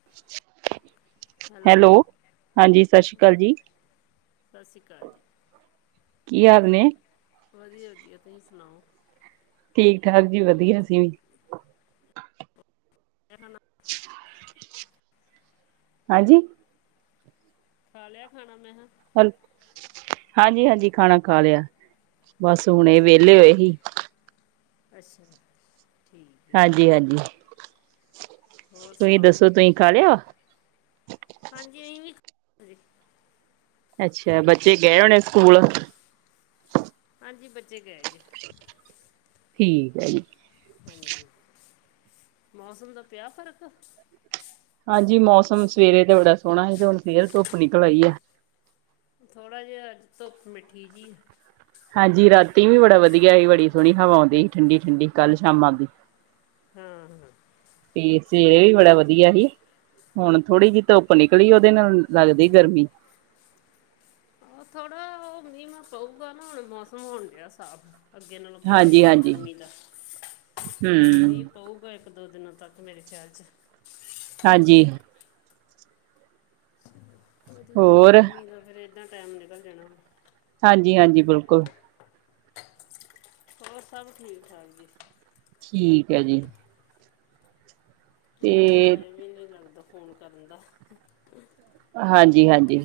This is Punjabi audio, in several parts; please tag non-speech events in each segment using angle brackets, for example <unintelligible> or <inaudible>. <unintelligible> ਹੈਲੋ, ਹਾਂਜੀ ਸਤਿ ਸ੍ਰੀ ਅਕਾਲ ਸਰ ਜੀ। ਸਤਿ ਸ਼੍ਰੀ ਅਕਾਲ ਜੀ ਕੀ ਹਾਲ ਹਾਂਜੀ ਨੇ? ਵਧੀਆ- ਵਧੀਆ ਤੁਸੀਂ ਸੁਣਾਓ? ਠੀਕ-ਠਾਕ ਜੀ ਵਧੀਆ ਅਸੀ ਵੀ। ਕਹਿੰਦਾ ਨਾ। ਹਾਂਜੀ। ਖਾ ਲਿਆ ਖਾਣਾ ਮੈਂ ਮੇਖਾਂ? ਹੱਲ, ਹਾਂਜੀ-ਹਾਂਜੀ ਖਾਣਾ ਖਾ ਲਿਆ, ਬਸ ਹੁਣੇ ਵਿਹਲੇ ਹੋਏ ਸੀ। ਅੱਛਾ। ਹਾਂਜੀ-ਹਾਂਜੀ, ਹੋਰ ਤੁਸੀਂ ਸੁਣਾਓ ਦੱਸੋ ਤੁਸੀਂ ਖਾ ਲਿਆ? ਹਾਂਜੀ, ਅਸੀਂ ਵੀ ਅੱਛਾ, ਬੱਚੇ ਗਏ ਹੋਣੇ ਸਕੂਲ? ਹਾਂਜੀ, ਬੱਚੇ ਗਏ ਨੇ। ਠੀਕ ਹੈ ਜੀ। ਹਾਂਜੀ, ਮੌਸਮ ਦਾ ਪਿਆ ਫ਼ਰਕ? ਹਾਂਜੀ, ਮੌਸਮ ਸਵੇਰੇ ਤੇ ਬੜਾ ਸੋਹਣਾ ਸੀ, ਤੇ ਹੁਣ ਫਿਰ ਧੁੱਪ ਨਿਕਲ ਆਈ ਹੈ। ਥੋੜਾ ਜਿਹਾ, ਧੁੱਪ ਮਿੱਠੀ ਜਿਹੀ। ਹਾਂਜੀ, ਰਾਤੀ ਵੀ ਬੜਾ ਵਧੀਆ ਸੀ ਬੜੀ ਸੋਹਣੀ ਹਵਾ ਆਉਂਦੀ ਸੀ ਠੰਡੀ- ਠੰਡੀ ਕੱਲ ਸ਼ਾਮਾਂ ਦੀ। ਹਾਂ। ਤੇ ਸੇਵੇਰੇ ਇਹ ਬੜਾ ਵਧੀਆ ਹੀ। ਹੁਣ, ਥੋੜੀ ਜਿਹੀ ਧੁੱਪ ਨਿਕਲੀ ਉਹਦੇ ਨਾਲ ਲੱਗਦੀ ਗਰਮੀ। ਉਹ ਥੋੜਾ ਉਹ ਮੀਂਹ ਪਊਗਾ ਨਾ, ਹੁਣ ਮੌਸਮ ਹੋਣ ਡਿਆ ਸਾਫ਼। ਅਸੀਂ ਇਹਨਾਂ ਨੂੰ ਪਿਆ ਹਾਂਜੀ ਫ਼ਰਕ ਹਾਂਜੀ ਗਰਮੀ ਦਾ ਹਮ ਮੀਂਹ ਪਊਗਾ ਇੱਕ ਦੋ ਦਿਨਾਂ ਤੱਕ ਮੇਰੇ ਖਿਆਲ 'ਚ ਹਾਂਜੀ ਵਧੀਆ ਹੋਰ ਗਰਮੀ ਦਾ ਫਿਰ ਇੱਦਾਂ ਟਾਈਮ ਨਿਕਲ ਜਾਣਾ ਹਾਂਜੀ ਹਾਂਜੀ ਬਿਲਕੁਲ ਹੋਰ ਸਭ ਠੀਕ ਠਾਕ ਜੀ ਠੀਕ ਹੈ ਜੀ ਤੇ ਮੇਰਾ ਤਾਂ ਟਾਈਮ ਹੀ ਨਹੀਂ ਲੱਗਦਾ ਫ਼ੋਨ ਕਰਨ ਦਾ ਹਾਂਜੀ ਹਾਂਜੀ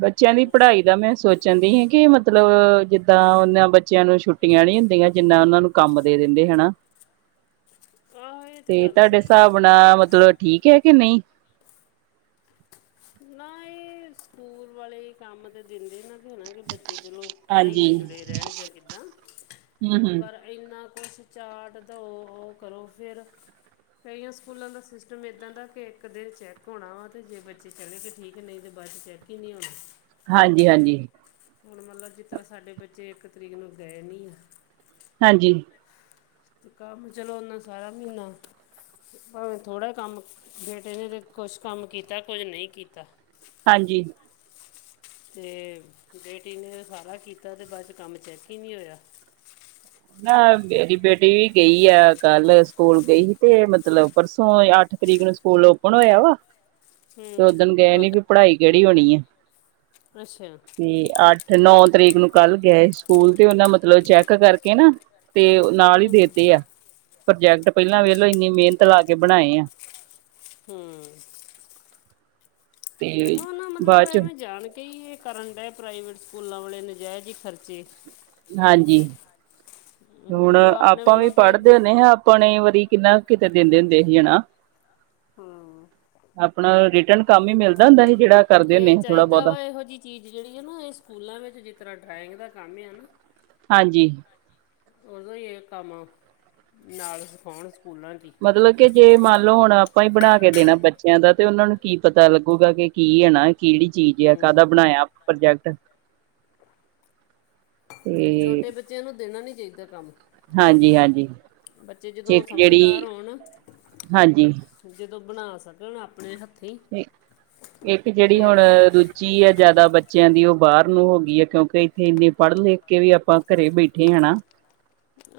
ਬੱਚਿਆਂ ਦੀ ਹੋਰ ਪੜ੍ਹਾਈ ਦਾ ਮੈਂ ਸੋਚ ਸੋਚਦੀ ਸੀ ਕਿ ਮਤਲਬ ਜਿੱਦਾਂ ਉਹਨਾਂ ਬੱਚਿਆਂ ਨੂੰ ਛੁੱਟੀਆਂ ਨਹੀਂ ਹੁੰਦੀਆਂ ਜਿੰਨਾ ਉਹਨਾਂ ਨੂੰ ਕੰਮ ਦੇ ਦਿੰਦੇ ਹਨਾ <inaudible> ਇਹ ਤੇ ਗੱਲ ਤੁਹਾਡੇ ਸਹੀ ਹਿਸਾਬ ਹੈ ਨਾਲ ਮਤਲਬ ਠੀਕ ਹੈ ਕੇ ਨਹੀਂ ਨਹੀਂ ਸਕੂਲ ਵਾਲੇ ਕੰਮ ਤੇ ਦਿੰਦੇ ਨਾ ਕਿ ਬੱਚੇ ਚਲੋ ਪੜ੍ਹਾਈ ਹਾਂਜੀ ਨਾਲ ਜੁੜੇ ਰਹਿਣ ਜਾਂ ਕਿੱਦਾਂ ਹਮ ਹਮ ਪਰ ਇੰਨਾ ਕੁਛ ਚਾਟ ਦੋ ਉਹ ਕਰੋ ਫਿਰ ਕਈਆਂ ਸਕੂਲਾਂ ਦਾ ਸਿਸਟਮ ਇੱਦਾਂ ਦਾ ਕਿ ਇੱਕ ਦਿਨ ਚੈੱਕ ਹੋਣਾ ਵਾ ਤੇ ਜੇ ਬੱਚੇ ਚੜੇ ਠੀਕ ਐ ਨਹੀਂ ਤੇ ਬਸ ਚੈੱਕ ਹੀ ਨਹੀਂ ਹੋਣਾ। ਹਾਂਜੀ ਹਾਂਜੀ ਹੁਣ ਮਤਲਬ ਜਿਸ ਤਰ੍ਹਾਂ ਸਾਡੇ ਬੱਚੇ ਇੱਕ ਤਰੀਕ ਨੂੰ ਗਏ ਨੀ ਹਾਂਜੀ ਤੇ ਕੰਮ ਚਲੋ ਓਨਾ ਸਾਰਾ ਮਹੀਨਾ ਭਾਵੇਂ ਥੋੜਾ ਕੰਮ ਬੇਟੇ ਨੇ ਤੇ ਕੁਛ ਕੰਮ ਕੀਤਾ ਕੁਝ ਨਹੀਂ ਕੀਤਾ ਹਾਂਜੀ ਤੇ ਬੇਟੀ ਨੇ ਸਾਰਾ ਕੀਤਾ ਤੇ ਬਾਅਦ ਚੋਂ ਕੰਮ ਚੈੱਕ ਹੀ ਨਹੀਂ ਹੋਇਆ ਨਾ ਮੇਰੀ ਕਿ ਬੇਟੀ ਵੀ ਗਈ ਆ ਕੱਲ ਸਕੂਲ ਗਈ ਸੀ ਤੇ ਮਤਲਬ ਪਰਸੋਂ ਅੱਠ ਤਰੀਗਣ ਸਕੂਲ ਓਪਨ ਹੋਇਆ ਵਾ <inaudible> ਉਸ ਦਿਨ ਗਏ ਨੀ ਵੀ ਪੜ੍ਹਾਈ ਕਿਹੜੀ ਹੋਣੀ ਹੈ। ਅੱਛਾ। ਤੇ ਅੱਠ ਨੌ ਤਰੀਕ ਨੂੰ ਕੱਲ ਗਏ ਸਕੂਲ ਤੇ ਉਹਨਾ ਮਤਲਬ ਚੈੱਕ ਕਰਕੇ ਨਾ ਤੇ ਨਾਲ ਹੂੰ ਹੀ ਦੇ ਹੂੰ ਤੇ ਆ ਪ੍ਰੋਜੈਕਟ ਪਹਿਲਾਂ ਅੱਛ ਵੇਲੋ ਇੰਨੀ ਮਿਹਨਤ ਲਾ ਕੇ ਬਣਾਏ ਆ ਹੂੰ,,, ਤੇ ਇਹੋ ਨਾ ਮਤਲਬ ਬਾਅਦ ਚ ਐਵੇਂ ਜਾਣ ਕੇ ਹੀ- ਕਰਨ ਡ ਪ੍ਰਾਈਵੇਟ ਸਕੂਲਾਂ ਵਾਲੇ ਨਜਾਇਜ਼ ਹੀ ਖਰਚੇ। ਹਾਂਜੀ, ਹੁਣ ਮਤਲਬ ਆਪਣੇ ਆਪਾਂ ਵੀ ਵੱਲੋਂ ਤੇ ਪੜ੍ਹਦੇ ਨੇ ਹਾਂ- ਆਪਣੇ ਵਾਰੀ ਕਿੰਨਾ ਕਿਤੇ ਦਿੰਦੇ ਹੁੰਦੇ ਸੀ ਹਨਣਾ। ਹਾਂ। ਆਪਣਾ ਰਿਟਰਨ ਕੰਮ ਹੀ ਮਿਲ- ਇਹ ਚਾਹੀਦਾ ਵਾ ਇਹੋ ਜਿਹੀ- ਚੀਜ਼ ਜਿਹੜੀ ਆ ਨਾ ਇਹ ਸਕੂਲਾਂ ਵਿੱਚ ਜਿਸ ਤਰ੍ਹਾਂ ਡਰਾਇੰਗ ਦਾ ਕੰਮ ਆ ਨਾ- ਹਾਂਜੀ। ਉਦੋਂ ਹੀ ਇਹ ਕੰਮ, ਨਾਲ ਸਿਖਾਉਣ ਸਕੂਲਾਂ 'ਚ ਹੀ- ਮਤਲਬ ਕਿ ਜੇ ਮੰਨ ਲਓ ਹੁਣ ਆਪਾਂ ਹੀ ਬਣਾ ਕੇ ਦੇਣਾ ਬੱਚਿਆਂ ਦਾ ਤੇ ਉਹਨਾਂ ਨੂੰ ਕੀ ਪਤਾ ਲੱਗੂਗਾ ਕਿ ਕੀ ਹੈ ਨਾ ਕਿਹੜੀ- ਚੀਜ਼ ਆ ਹੂੰ ਕਾਹਦਾ ਹੂੰ ਬਣਾਇਆ ਪ੍ਰੋਜੈਕਟ। ਤੇ ਛੋਟੇ ਬੱਚਿਆਂ ਨੂੰ ਦੇਣਾ ਨਹੀਂ ਚਾਹੀਦਾ ਕੰਮ- ਹਾਂਜੀ ਹਾਂਜੀ ਬੱਚੇ ਜਦੋਂ ਇੱਕ ਸਮਝਦਾਰ ਜਿਹੜੀ ਹੋਣ- ਹਾਂਜੀ ਜਦੋਂ ਬਣਾ ਸਕਣ ਆਪਣੇ ਹੱ- ਇਕ ਤੇ ਜਿਹੜੀ ਹੁਣ ਦੂ- ਚੀ ਹੈ ਜ਼ਿਆਦਾ ਬੱਚਿਆਂ ਦੀ ਉਹ ਬਾਹਰ ਨੂੰ ਹੋ ਗਈ ਹੈ ਕਿਉਂਕਿ ਇੱਥੇ ਇੰਨੇ ਪੜ੍ਹ ਲਿਖ ਕੇ ਵੀ ਆਪਾਂ ਘਰੇ ਬੈਠੇ ਹ ਨਾ।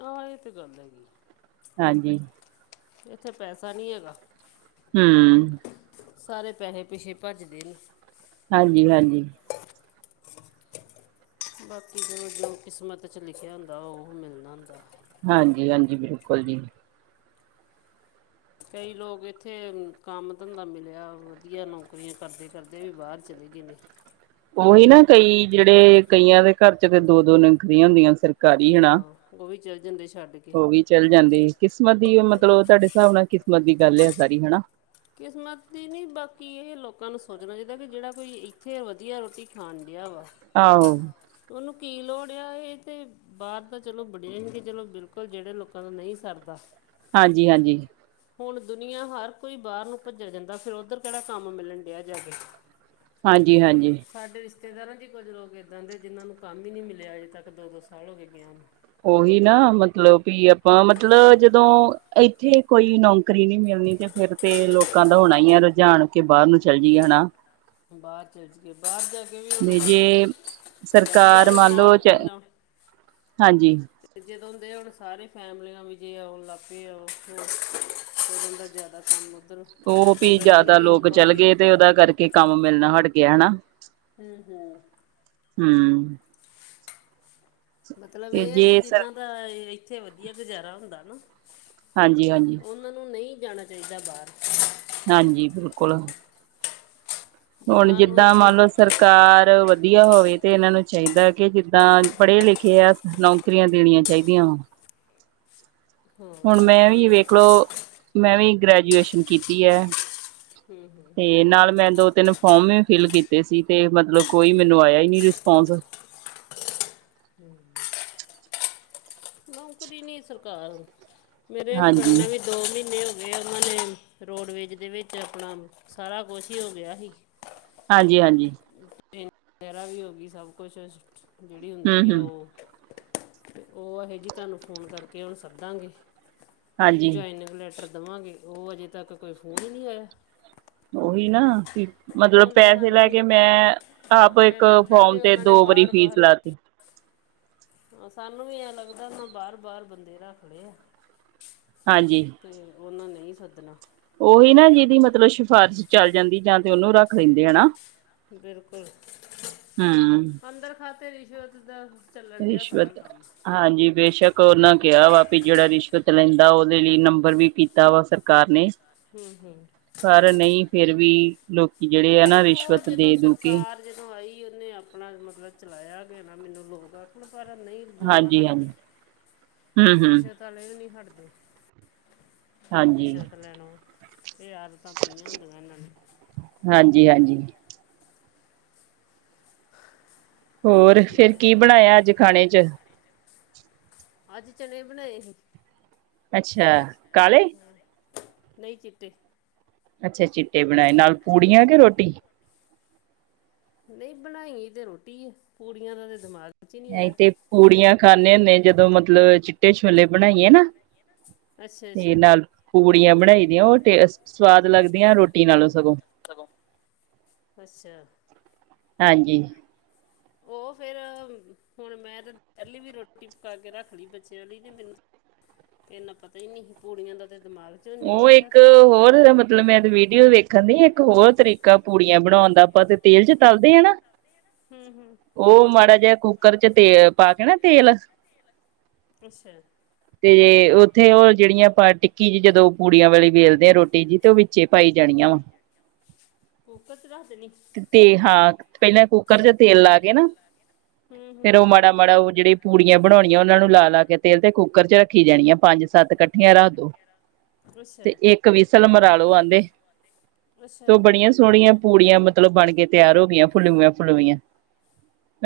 ਹਹ ਇਹ ਤਾਂ ਗਦਾ ਗ ਹਾਂਜੀ। ਇੱਥੇ ਪੈਸਾ ਨਹੀਂ ਹੈਗਾ। ਹਮ। ਸਾਰੇ ਪੈਸੇ ਪਿੱਛੇ ਭੱਜਦੇ ਨੇ। ਹਾਂਜੀ-ਹਾਂਜੀ। ਬਾਕੀ ਜੋ-ਜੋ ਕਿਸਮਤ 'ਚ ਲਿਖਿਆ ਹੁੰਦਾ ਉਹ ਮਿਲਣਾ ਹੁੰਦਾ। ਹਾਂਜੀ-ਹਾਂਜੀ ਬਿਲਕੁਲ ਜੀ। ਕਈ ਲੋਕ ਇੱਥੇ ਕੰਮ ਧੰਦਾ ਮਿਲਿਆ ਵਧੀਆ ਨੌਕਰੀਆਂ ਕਰਦੇ-ਕਰਦੇ ਵੀ ਬਾਹਰ ਚਲੇ ਗਏ ਨੇ। ਉਹੀ ਨਾ ਕਈ ਜਿਹੜੇ ਕਈਆਂ ਦੇ ਘਰ ਚ ਦੋ-ਦੋ ਨਿੰਕਦੀਆਂ ਹੁੰਦੀਆਂ ਸਰ- ਆਹ ਉਹ ਵੀ ਚ ਜਾਂਦੇ ਛੱਡ- ਕੇ ਹੋ ਵੀ ਚੱਲ ਜਾਂਦੇ ਕਿਸਮਤ ਦੀ ਮਤਲਬ ਤੁਹਾਡੇ ਹਿਸਾਬ ਨਾਲ ਕਿਸਮਤ ਦੀ ਗੱਲ ਹੈ ਸਾਰੀ ਹਨਾ। ਕਿਸਮਤ ਦੀ ਨਹੀਂ ਬਾਕੀ ਇਹ ਲੋਕਾਂ ਨੂੰ ਸੋਚਣਾ ਚਾਹੀਦਾ ਕਿ ਜਿਹੜਾ ਕੋਈ ਇੱਥੇ ਵਧੀਆ ਰੋਟੀ ਖਾਣ ਡਿਆ ਵਾ- ਆਹੋ। ਉਹਨੂੰ ਕੀ ਲੋੜ ਆ ਇਹ ਤੇ ਬਾਹਰ ਤਾਂ ਚਲੋ ਬਣਿਆ ਹੀਗੇ ਚਲੋ ਬਿਲਕੁਲ ਜਿਹੜੇ ਲੋਕਾਂ ਦਾ ਨਹੀਂ ਸਰਦਾ। ਹਾਂਜੀ-ਹਾਂਜੀ। ਹੁਣ ਦੁਨੀਆਂਆ ਹਰ ਕੋਈ ਬਾਹਰ ਨੂੰ ਭੱਜਿਆ ਜਾਂਦਾ ਫਿਰ ਉੱਧਰ ਕਿਹੜਾ ਕੰਮ ਮਿਲਣ ਡਿਆ ਜਾਕੇ। ਹਾਂਜੀ-ਹਾਂਜੀ। ਸਾਡੇ ਰਿਸ਼ਤੇਦਾਰਾਂ ਚ ਹੀ ਕੁੱਝ ਲੋਕ ਇੱਦਾਂ ਦੇ ਜਿਹਨਾਂ ਨੂੰ ਕੰਮ ਹੀ ਨਹੀਂ ਮਿਲਿਆ ਅਜੇ ਤੱਕ ਦੋ-ਦੋ ਸਾਲ ਹੋ ਗਏ ਗਏ ਉਹਨੂੰ। ਉਹੀ ਨਾ ਮਤਲਬ ਵੀ ਆਪਾਂ ਮਤਲਬ ਜਦੋਂ ਇੱਥੇ ਕੋਈ ਨੌਕਰੀ ਨੀ ਮਿਲਣੀ ਤੇ ਫਿਰ- ਤੇ ਲੋਕਾਂ ਦਾ ਹੋਣਾ ਹੈ ਰੁਝਾਨ ਕੇ ਬਾਹਰ ਨੂੰ ਚੱਲ ਜਾਈਏ ਹਨਾ। ਬਾਹਰ ਚੱਲ ਜਾਈਏ ਜਾਗੇ ਬਾਹਰ, ਜਾਗੇ ਵੀ ਹੁਣ ਤੇ ਜੇ ਵਧੀਆ ਸਰਕਾਰ ਸੀ ਮੰਨ ਲਓ ਮਾਹੌਲ ਚ ਪਹਿਲਾਂ- ਹਾਂਜੀ। ਜਦੋਂ ਹੁੰਦੇ ਹੁਣ ਸਾਰੇ ਫੈਮਲੀਆਂ ਵੀ ਜੇ ਆਓ ਲੱਪੇ ਆਓ- ਫੇਰ ਬੰਦਾ ਜਿਆਦਾ ਕੰਮ ਉੱਧਰ- ਉਹ ਵੀ ਜ਼ਿਆਦਾ ਲੋਕ ਚੱਲ ਗਏ ਤੇ ਉਹਦਾ ਕਰਕੇ ਕੰਮ ਮਿਲਣਾ ਹਟ ਗਿਆ ਹਨਾ। ਹਮ-ਹਮ। ਹੂੰ। ਮਤਲਬ ਤੇ ਏ ਹੈ ਕਿ ਜੇ ਸਰ ਜਿੰਨਾਂ ਦਾ ਇੱਥੇ ਵਦੀਆ ਗੁਜ਼ਾਰਾ ਹੁੰਦਾ ਨਾ ਹਾਂਜੀ-ਹਾਂਜੀ। ਉਨਾਂ ਨੂੰ ਨਈ ਜਾਣਾ ਚਾਈਦਾ ਬਾਰ। ਹਾਂਜੀ, ਬਿਲਕੁਲ। ਹੋਣ ਜਿਨ੍ਹਾਂ ਨੂੰ ਜਿੱਦਾਂ ਇੱਥੇ ਮਾੰਨ ਲੋ ਸਰ ਕਾਰ ਵਦੀਆ ਹੋਵੇ ਤੇ ਇਹਨਾਂ ਨੂੰ ਚਾਹੀਦਾ ਕਿ ਜਿੱਦਾਂ, ਪੜੇ ਲਿਖੇ ਆ ਸਾਨੂ ਕਰੀਆਂ ਦੇਣੀਆਂ ਚਾਈਦੀਆਂ ਵਾ। ਹਾਂ ਹੁਣ ਮੈਂ ਵੀ ਨੌਕਰੀਆਂ ਵੇਖਲੋ ਮੈਂ ਵੀ ਗ੍ਰੈਜੂਏਸ਼ਨ ਕੀਤੀ ਐ, ਤੇ ਨਾਲ ਮੈਂ ਦੋ-ਤਿੰਨ ਫੋਰਮ ਵੀ ਫਿਲ ਕੀਤੇ ਸੀ ਤੇ ਮਤਲਬ ਕੋਈ ਮੈਨੂੰ ਆਏਆ ਈ ਨੀ ਰਿਸਪੋਂਸ। <inaudible> ਨੌਕਰੀ ਨੀ ਸਰਕਾਰ, ਮੇਰੇ ਹਸਬੈਂਡ ਹਾਂਜੀ ਨੇ ਵੀ ਦੋ ਮ੍ਹੀਨੇ ਹੋ ਗਏ ਓਨਾਂ ਨੇ ਰੋਡਵੇਜ ਦੇ ਵਿੱਚ ਅਪਣਾ ਸਾਰਾ ਕੁੱਛ ਈ ਹੋ ਗੇਆ ਸੀ <unintelligible> ਹਾਂਜੀ ਹਾਂਜੀ ਵਗੈਰਾ ਵੀ ਹੋਗੀ ਸਬ ਕੁੱਛ ਜੇੜੀ ਹੁੰਦੀ ਹਮ ਆ ਹਮ ਓ, ਓ ਏਹ ਜੀ ਤਾਨੂੰ ਫੋਨ ਕਾਰਕੇ ਹੁਨ ਸੱਦਾਂਗੇ, ਹਾਂਜੀ ਜੁਆਇਨਿੰਗ ਲੈਟਰ ਦੇਵਾਂਗੇ, ਓ ਅਜੇ ਤੱਕ ਕੋਈ ਫੋਨ ਈ ਨੀ ਆਏਆ। ਓਹੀ ਨਾ ਸੀ ਮਤਲਬ ਹੁਣ ਤੇ ਪੈਸੇ ਲੈ ਸਾਨੂੰ ਕੇ ਮੈਂ ਹਾਂ ਆਪ ਐਂ ਇੱਕ ਲੱਗਦਾ ਫੋਰਮ ਕਿ ਤੇ ਉਹਨਾਂ ਦੋ ਨੇ ਵਾਰੀ ਫੀਸ ਬਾਰ-ਬਾਰ ਲਾਤੀ। ਸਾਨੂੰ ਵੀ ਐ ਲੱਗਦੈ ਬਾਰ-ਬਾਰ ਬੰਦੇ ਰਾੱਖ ਲਏ ਆ। ਹਾਂਜੀ। ਤੇ ਓਨਾਂ ਨਈਂ ਸੱਦਨਾ। ਓਹੀ ਨਾ ਜਿਦੀ ਮਤਲਬ ਸਿਫਾਰਿਸ਼ ਚੱਲ ਜਾਂਦੀ, ਜਾਂ ਤੇ ਓਨੂੰ ਰਾੱਖ ਲੈਂਦੇ, ਹਨਾ। ਬਿਲਕੁਲ। ਹੂੰ। ਅੰਦਰ ਖਾਤੇ ਰਿਸ਼ਵਤ ਦਾ ਚੱਲਣ ਡਿਆ ਸਾਰਾ ਰਿਸ਼ਵਤ ਕੰਮ ਹਾਂਜੀ, ਬੇਸ਼ਕ ਓਨਾਂ ਕੇਆ ਵਾ, ਵੀ ਜੇੜਾ ਰਿਸ਼ਵਤ ਲੈਂਦਾ ਓਦੇ ਲਈ ਨੰਬਰ ਵੀ ਕੀਤਾ ਵਾ ਸਰਕਾਰ ਨੇ। ਹੂੰ, ਹੂੰ। ਪਰ ਨਈ ਫੇਰ ਵੀ ਲੋਕੀ ਜੇੜੇ ਆ ਨਾ ਉਹ ਰਿਸ਼ਵਤ ਜਦੋਂ ਦੇ-ਦੂ ਕੇ ਸਰਕਾਰ ਜਦੋਂ ਆਈ ਉਨੇ ਆਪਣਾ ਮਤਲਬ ਚਲਾਏਆ ਗੇ ਨਾ ਮੈਨੂੰ ਲੋਕ ਆਖਣ, ਪਰ ਨਈਂ ਦੁਨੀਆਂ ਹਾਂਜੀ ਹਾਂਜੀ ਹਟਦੀ, ਹੂੰ ਹੂੰ ਰਿਸ਼ਵਤ ਤਾਲੇ ਵੀ ਨੀ ਹੱਟਦੇ, ਹਾਂਜੀ ਰਿਸ਼ਵਤ ਲੈਣੋ। ਏ ਆਦਤਾਂ ਪਈਆਂ ਹੁੰਦੀਆਂ ਏਨਾਂ ਨੂੰ। ਹਾਂਜੀ-ਹਾਂਜੀ। ਹੋਰ, ਫੇਰ ਕੀ ਬਣਾਏਆ ਆੱਜ ਖਾਣੇ ਚ? ਆੱਜ ਚਨੇ ਬਣਾਏ ਹੀ। ਅੱਛਾ, ਕਾਲੇ? ਨਈ, ਚਿੱਟੇ। ਅੱਛਾ ਚਿੱਟੇ ਬਣਾਏ, ਨਾਲ ਪੂੜੀਆਂ ਕੇ ਰੋਟੀ? ਨਈ ਬਣਾਈ ਤੇ ਰੋਟੀ ਪੂੜੀਆਂ ਦਾ ਤੇ ਦਿਮਾਗ 'ਚ ਹੀ ਨਹੀਂ ਅਹੀ ਆਇਆ ਤੇ ਪੂੜੀਆਂ ਖਾਂਨੇ ਹੁੰਨੇ ਆਂ, ਜਦੋਂ ਮਤਲਬ ਚਿੱਟੇ ਛੋਲੇ ਬਣਾਈਏ ਨਾ। ਅੱਛਾ ਤੇ ਅੱਛਾ ਨਾਲ ਪੂੜੀਆਂ ਬਣਾਈ ਦੀਆਂ, ਓ ਟੇਸਟ, ਸਵਾਦ ਲੱਗਦੀਆਂ ਰੋਟੀ ਨਾਲੋਂ ਸਗੋਂ। ਸਗੋਂ, ਅੱਛਾ। ਹਾਂਜੀ ਓ ਫਿਰ ਹੁਣ ਮੈਂ ਤੇ ਪੈਲੀ ਵੀ ਰੋਟੀ ਪਕਾ ਕੇ ਰੱਖ ਲਈ ਬੱਚਿਆਂ ਲਈ ਤੇ ਮੈਨੂੰ ਇੰਨਾ ਪਤਾ ਈ ਨਈ ਹੀ ਪੂੜੀਆਂ ਦਾ ਤੇ ਦਿਮਾਗ 'ਚੋਂ ਨਿਕਲ ਓ ਗਿਆ ਇੱਕ ਤੇ ਹੋਰ ਮਤ ਮਤਲਬ ਮੈਂ ਵੀਡੀਓ ਵੇਖਣ ਦੀ ਇੱਕ ਹੋਰ ਤਰੀਕਾ ਪੂੜੀਆਂ ਬਣਾਉਣ ਦਾ ਆਪਾਂ ਤੇ ਤੇਲ 'ਚ ਤਲਦੇ ਆ ਨਾ। ਹੂੰ-ਹੂੰ ਓ ਮਾੜਾ ਜਿਹਾ ਕੁੱਕਰ 'ਚ ਤੇਲ ਪਾ ਕੇ ਨਾ ਤੇਲ ਅੱਛਾ ਤੇ ਉੱਥੇ ਓ ਜੇੜੀਆਂ ਟਿੱਕੀ ਜੀ ਜਦੋਂ ਪੂੜੀਆਂ ਵਾਲੀ ਵੇਲਦੇ ਆ ਰੋਟੀ ਜੀ ਤੇ ਵਿੱਚੇ ਪਾਈ ਜਾਣੀਆਂ ਵਾ। ਕੁਕਰ 'ਚ ਰੱਖ ਦੇਨੀ। ਤੇ ਹਾਂ ਪੈਲਾਂ ਕੁੱਕਰ 'ਚ ਤੇਲ ਲਾ ਕੇ ਨਾ ਹੂੰ ਫਿਰ ਹੂੰ ਓ ਮਾ ਮਾੜਾ-ਮਾੜਾ ਓ ਜੇੜੀ ਪੂੜੀਆਂ ਬਣਾਉਣੀਆਂ ਉਹਨਾਂ ਨੂੰ ਲਾ-ਲਾ ਕੇ ਤੇਲ ਤੇ ਕੁੱਕਰ 'ਚ ਰੱਖੀ ਜਾਣੀ ਆ ਪੰਜ ਸੱਤ ਕੱਠ ਠੀਆਂ ਰੱਖ ਦੋ ਅੱਛਾ ਤੇ ਇੱਕ ਵੀਸਲ ਮਰਾ ਲੋ ਆਂਦੇ। ਤੇ ਅੱਛਾ ਬੜੀਆਂ ਸੋਹਣੀਆਂ ਪੂੜੀਆਂ ਮਤਲਬ ਬਣ ਕੇ ਤਿਆਰ ਹੋ ਗਈਆਂ ਫੁੱਲਵੀਆਂ- ਫੁੱਲਵੀਆਂ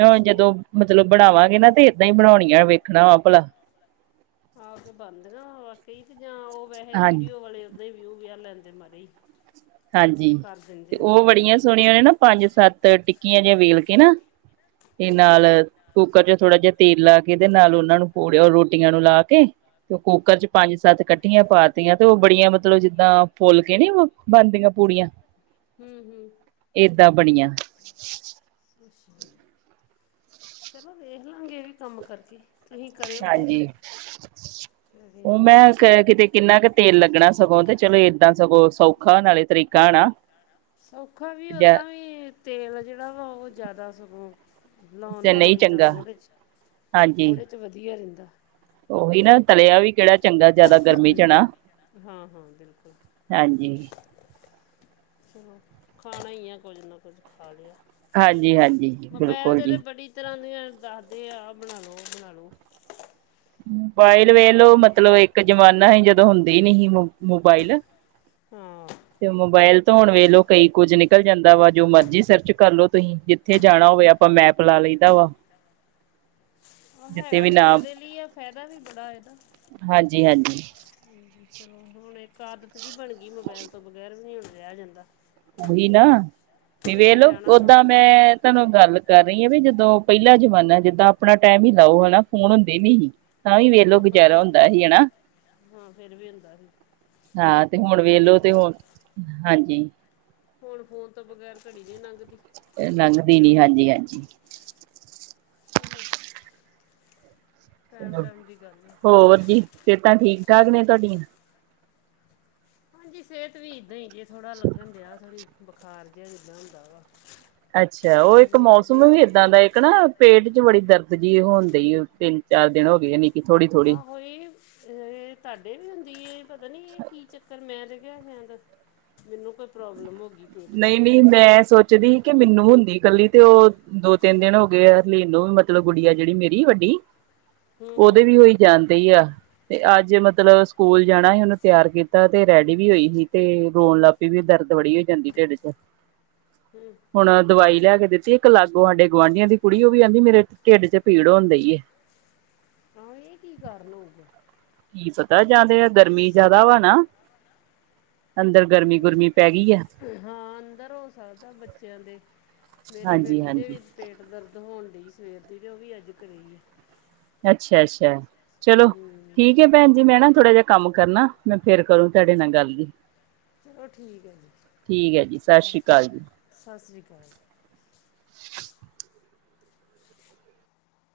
ਹੁਣ ਅੱਛਾ ਜਦੋਂ ਮਤਲਬ ਬਣਾਵਾਂਗੇ ਨਾ ਤੇ ਏਦਾਂ ਈ ਬਣਾਉਣੀਆਂ ਵੇਖਣਾ ਵਾ ਭਲਾ ਆ ਕੇ ਬਣਦੀਆਂ ਵਾਕਈ ਤੇ ਜਾਂ ਓ ਵੈਸੇ ਹਾਂਜੀ ਵੀਡੀਓ ਵਾਲੇ ਓਦਾਂ ਹੀ ਵਿਊ ਵਿਆ ਲੈਂਦੇ ਮਾਰੇ ਈ ਹਾਂਜੀ ਤੇ ਓ ਬੜੀਆਂ ਸੋਹਣੀਆਂ ਨੇ ਨਾ। ਪੰਜ ਸੱਤ ਟਿੱਕੀਆਂ ਜਿਹੀਆਂ ਵੇਲ ਕੇ ਨਾ ਤੇ ਹੂੰ ਨਾਲ ਹੂੰ ਕੁੱਕਰ 'ਚ ਥੋੜ੍ਹਾ ਜਿਹਾ ਤੇਲ ਲਾ ਕੇ ਤੇ ਨਾਲ ਉਨਾਂ ਨੂੰ ਪੂੜ ਰੋਟੀਆਂ ਨੂੰ ਲਾ ਕੇ ਤੇ ਓ ਕੁੱਕਰ 'ਚ ਪੰਜ ਸੱਤ ਕੱਠੀਆਂ ਪਾਤੀਆਂ ਤੇ ਓ ਬੜੀਆਂ ਮਤਲਬ ਜਿੱਦਾਂ ਫੁੱਲ ਕੇ ਨੀ ਓ ਬਣਦੀਆਂ ਪੂੜੀਆਂ ਹੂੰ-ਹੂੰ ਏਦਾਂ ਬਣੀਆਂ ਅੱਛਾ ਚਲੋ ਵੇਖ ਲਾਂਗੇ ਏ ਵੀ ਕੰਮ ਕਰਕੇ ਤੁਸੀਂ ਕਰਿਓ ਹਾਂਜੀ ਪਹਿਲਾਂ ਫਿਰ ਓ ਵੇਖ ਮੈਂ ਲਾਂਗੇ ਕੈ ਕਿਤੇ ਕਿੰਨਾ ਕੁ ਤੇਲ ਲੱਗਣਾ ਸਗੋਂ ਤੇ ਚਲੋ ਏਦਾਂ ਸਗੋਂ ਸੌਖਾ ਨਾਲੇ ਤਰੀਕਾ ਹਨਾ। ਸੌਖਾ ਵੀ ਜਾਂ ਓਦਾਂ ਵੀ ਤੇਲ ਜੇੜਾ ਵਾ ਓ ਜਾਦਾ ਸਗੋਂ ਲਾਉਣ ਤੇ ਨਾਲੋਂ ਨਹੀਂ ਇੱਦਾਂ ਚੰਗਾ ਥੋੜ੍ਹੇ 'ਚ ਹਾਂਜੀ ਥੋੜ੍ਹੇ 'ਚ ਵਧੀਆ ਰੈਂਦਾ। ਉਹੀ ਨਾ ਤਲਿਆ ਵੀ ਕੇੜਾ ਚੰਗਾ ਜਾਦਾ ਗਰਮੀ 'ਚ ਹਨਾ। ਹਾਂ ਹਾਂ ਬਿਲਕੁਲ ਹਾਂਜੀ ਚਲੋ ਖਾਣਾ ਈ ਆ ਕੁਝ ਨਾ ਕੁਝ ਖਾ ਲਿਆ। ਹਾਂਜੀ-ਹਾਂਜੀ ਮੋਬਾਇਲ ਬਿਲਕੁਲ 'ਤੇ ਤਾਂ ਜੀ। ਬੜੀ ਤਰ੍ਹਾਂ ਦੀਆਂ ਦੱਸਦੇ ਆ ਬਣਾ ਲੋ ਓ ਬਣਾ ਲੋ। ਮੋਬਾਇਲ ਵੇਲੋ ਮਤਲਬ ਇੱਕ ਜਮਾਨਾ ਹੀ ਜਦੋਂ ਹੁੰਦੇ ਨਈ ਹੀ ਮੋਬਾਇਲ ਹਾਂ ਤੇ ਮੋਬਾਈਲ ਤਾਂ ਹੁਣ ਵੇਖਲੋ ਕਈ ਕੁੱਝ ਨਿਕਲ ਜਾਂਦਾ ਵਾ ਜੋ ਮਰਜ਼ੀ ਸਰਚ ਕਰ ਲਓ ਤੁਸੀਂ ਜਿੱਥੇ ਜਾਣਾ ਹੋਵੇ ਆਪਾਂ ਮੈਪ ਲਾ ਲਈ ਦਾ ਵਾ। ਹਾਂ ਆ ਹੈਗਾ ਤੇ ਫਾਇਦੇ ਲਈ ਆ ਫਾਇਦਾ ਵੀ ਬੜਾ ਇਦਾ ਹਾਂਜੀ-ਹਾਂਜੀ ਹ ਚਲੋ ਹੁਣ ਇੱਕ ਆਦਤ ਜੀ ਬਣ ਗਈ ਮੋਬਾਇਲ ਤੋਂ ਬਗੈਰ ਵੀ ਨਈ ਹੁਣ ਰਿਆ ਜਾਂਦਾ। ਉਹੀ ਨਾ ਤੇ ਕਿਤੇ ਵੇਖਲੋ ਜਾਣਾ ਵਾ ਓਦਾਂ ਤੇ ਮੈਂ ਤੁਹਾਨੂੰ ਗੱਲ ਕਰ ਰਈ ਜਦੋਂ ਪੈਲਾ ਜਮਾਨਾ ਜਿੱਦਾਂ ਆਪਣਾ ਟੈਮ ਹੀ ਲਾਓ ਹਨਾ ਫੋਨ ਹੁੰਦੇ ਨੀ ਹੀ। ਤਾਂ ਵੀ ਵੇਖਲੋ ਹਾਂ ਗੁਜ਼ਾਰਾ ਪੁਰਾਣੇ ਹੁੰਦਾ ਹੀ ਹਨਾ। ਹਾਂ ਫਿਰ ਵੀ ਹੁੰਦਾ ਸੀ ਹਾਂ ਤੇ ਹੁਣ ਸਹੀ ਵੇਲੋ ਗੱਲ ਹੈ ਤੇ ਹੁਣ ਹਾਂਜੀ। ਹੁਣ ਫੋਨ ਤੋਂ ਬਗੈਰ ਘੜੀ ਜੀ ਨੀ ਲੰਘਦੀ। ਲੰਘਦੀ ਨੀ ਹਾਂਜੀ-ਹਾਂਜੀ। ਚੱਲੋ ਚਲ ਟਾਈਮ ਦੀ ਗੱਲ ਹੈ ਹੋਰ ਜੀ ਸੇਤਾ ਠੀਕ-ਠਾਕ ਨੇ ਤੁਹਾਡੀਆਂ। ਹਾਂਜੀ ਸੇਹਤ ਵੀ ਇੱਦਾਂ ਹੀ ਜੇ ਥੋੜ੍ਹਾ ਲੱਗਨ ਡਿਆ ਥੋੜ੍ਹੀ ਬੁਖਾਰ ਜਿਹਾ ਇੱਦਾਂ ਹੁੰਦਾ ਵਾ। ਅੱਛਾ ਉਹ ਇੱਕ ਮੌਸਮ ਵੇਖਦੇ ਵੀ ਇਦਾ ਦਾ ਇੱਕ ਨਾ ਪੇਟ ਚ ਬੜੀ ਦਰਦ ਜੀ ਹੋਣ ਦੇਈ ਏ ਤਿੰਨ-ਚਾਰ ਦਿਨ ਹੋ ਗਏ ਨੀ। ਆਹੋ ਏਹ ਤੁਹਾਡੇ ਵੀ ਹੁੰਦੀ ਏ। ਪਤਾ ਨੀ ਏ ਕੀ ਚੱਕਰ ਮੈਂ ਤੇ ਕਿਆ ਸ਼ੇਂਦ ਮੈਨੂੰ ਕੋਈ ਪ੍ਰੋਬਲਮ ਹੋ ਗਈ ਪੇਟ ਚ। ਨਹੀਂ ਨਹੀਂ ਮੈਂ ਸੋਚਦੀ ਹੀ ਕਿ ਮੈਨੂੰ ਹੁੰਦੀ ਕੱਲੀ ਤੇ ਉਹ ਦੋ ਤਿੰਨ ਦਿਨ ਹੋ ਗੇ ਐ ਲੀਨ ਨੂੰ ਮ ਚਲੋ ਗੁਡਿਆ ਐ ਜੇੜੀ ਮੇਰੀ ਵੱਡੀ ਹ ਓਦੇ ਵੀ ਹੋਈ ਜਾਂਨ ਦੇਈ ਆ। ਤੇ ਅੱਜ ਮਤਲਬ ਸਕੂਲ ਜਾਣਾ ਹੀ ਉਹਨੂੰ ਤਿਆਰ ਕੀਤਾ ਤੇ ਰੈਡੀ ਵੀ ਹੋਈ ਹੀ ਤੇ ਰੋਣ ਲੱਪ ਪੀ ਵੀ ਦਰਦ <unintelligible> ੜੀ ਹੋਈ ਜਾਂਦੀ ਢਿੱਡ ਚ। ਹੂੰ ਹੁਣ ਦਵਾਈ ਲੈ ਕੇ ਦਿੱਤੀ ਇੱਕ ਲਾਗੋ ਸਾਡੇ ਗੁਆਂਢੀਆਂ ਦੀ ਕੁੜੀ ਉਹ ਵੀ ਆਹਂਦੀ ਮੇਰੇ ਢਿੱਡ ਚ ਪੀੜ ਹੋਣ ਡਈ ਏ। ਆਹੋ ਇਹ ਕੀ ਕਾਰਨ ਹੋਊਗਾ। ਕੀ ਪਤਾ ਜਾ ਤੇ ਆ ਗਰਮੀ ਜਾਦਾ ਵਾ ਨਾ। ਅੰਦਰ ਗਰਮੀ-ਗੁਰਮੀ ਪੈ ਗੀ ਐ। ਹਾਂ ਅੰਦਰ ਹੋ ਸਕਦਾ ਬੱਚਿਆਂ ਦੇ ਮੇਰੀ ਹਾਂਜੀ ਬੇਟੀ ਦੇ ਹਾਂਜੀ ਵੀ ਪੇਟ ਦਰਦ ਹੋਣ ਡੀ ਸਵੇਰ ਦੀ ਵੀ ਓ ਵੀ ਅੱਜ ਕਰੇ ਹੀ ਐ। ਅੱਛਾ-ਅੱਛਾ ਚਲੋ ਹੂੰ ਠੀਕ ਏ। ਭੈਣ ਜੀ ਮੈਂ ਨਾ ਥੋੜਾ ਜਾ ਕੰਮ ਕਰਨਾ ਮੈਂ ਫੇਰ ਕਰੂੰ ਤੁਹਾਡੇ ਨਾਲ ਗੱਲ। ਚਲੋ ਠੀਕ ਹੈ ਠੀਕ ਹੈ ਜੀ, ਸਸ ਸ੍ਰੀ ਕਾਲ ਜੀ। ਸਸ ਸ੍ਰੀ ਕਾਲ।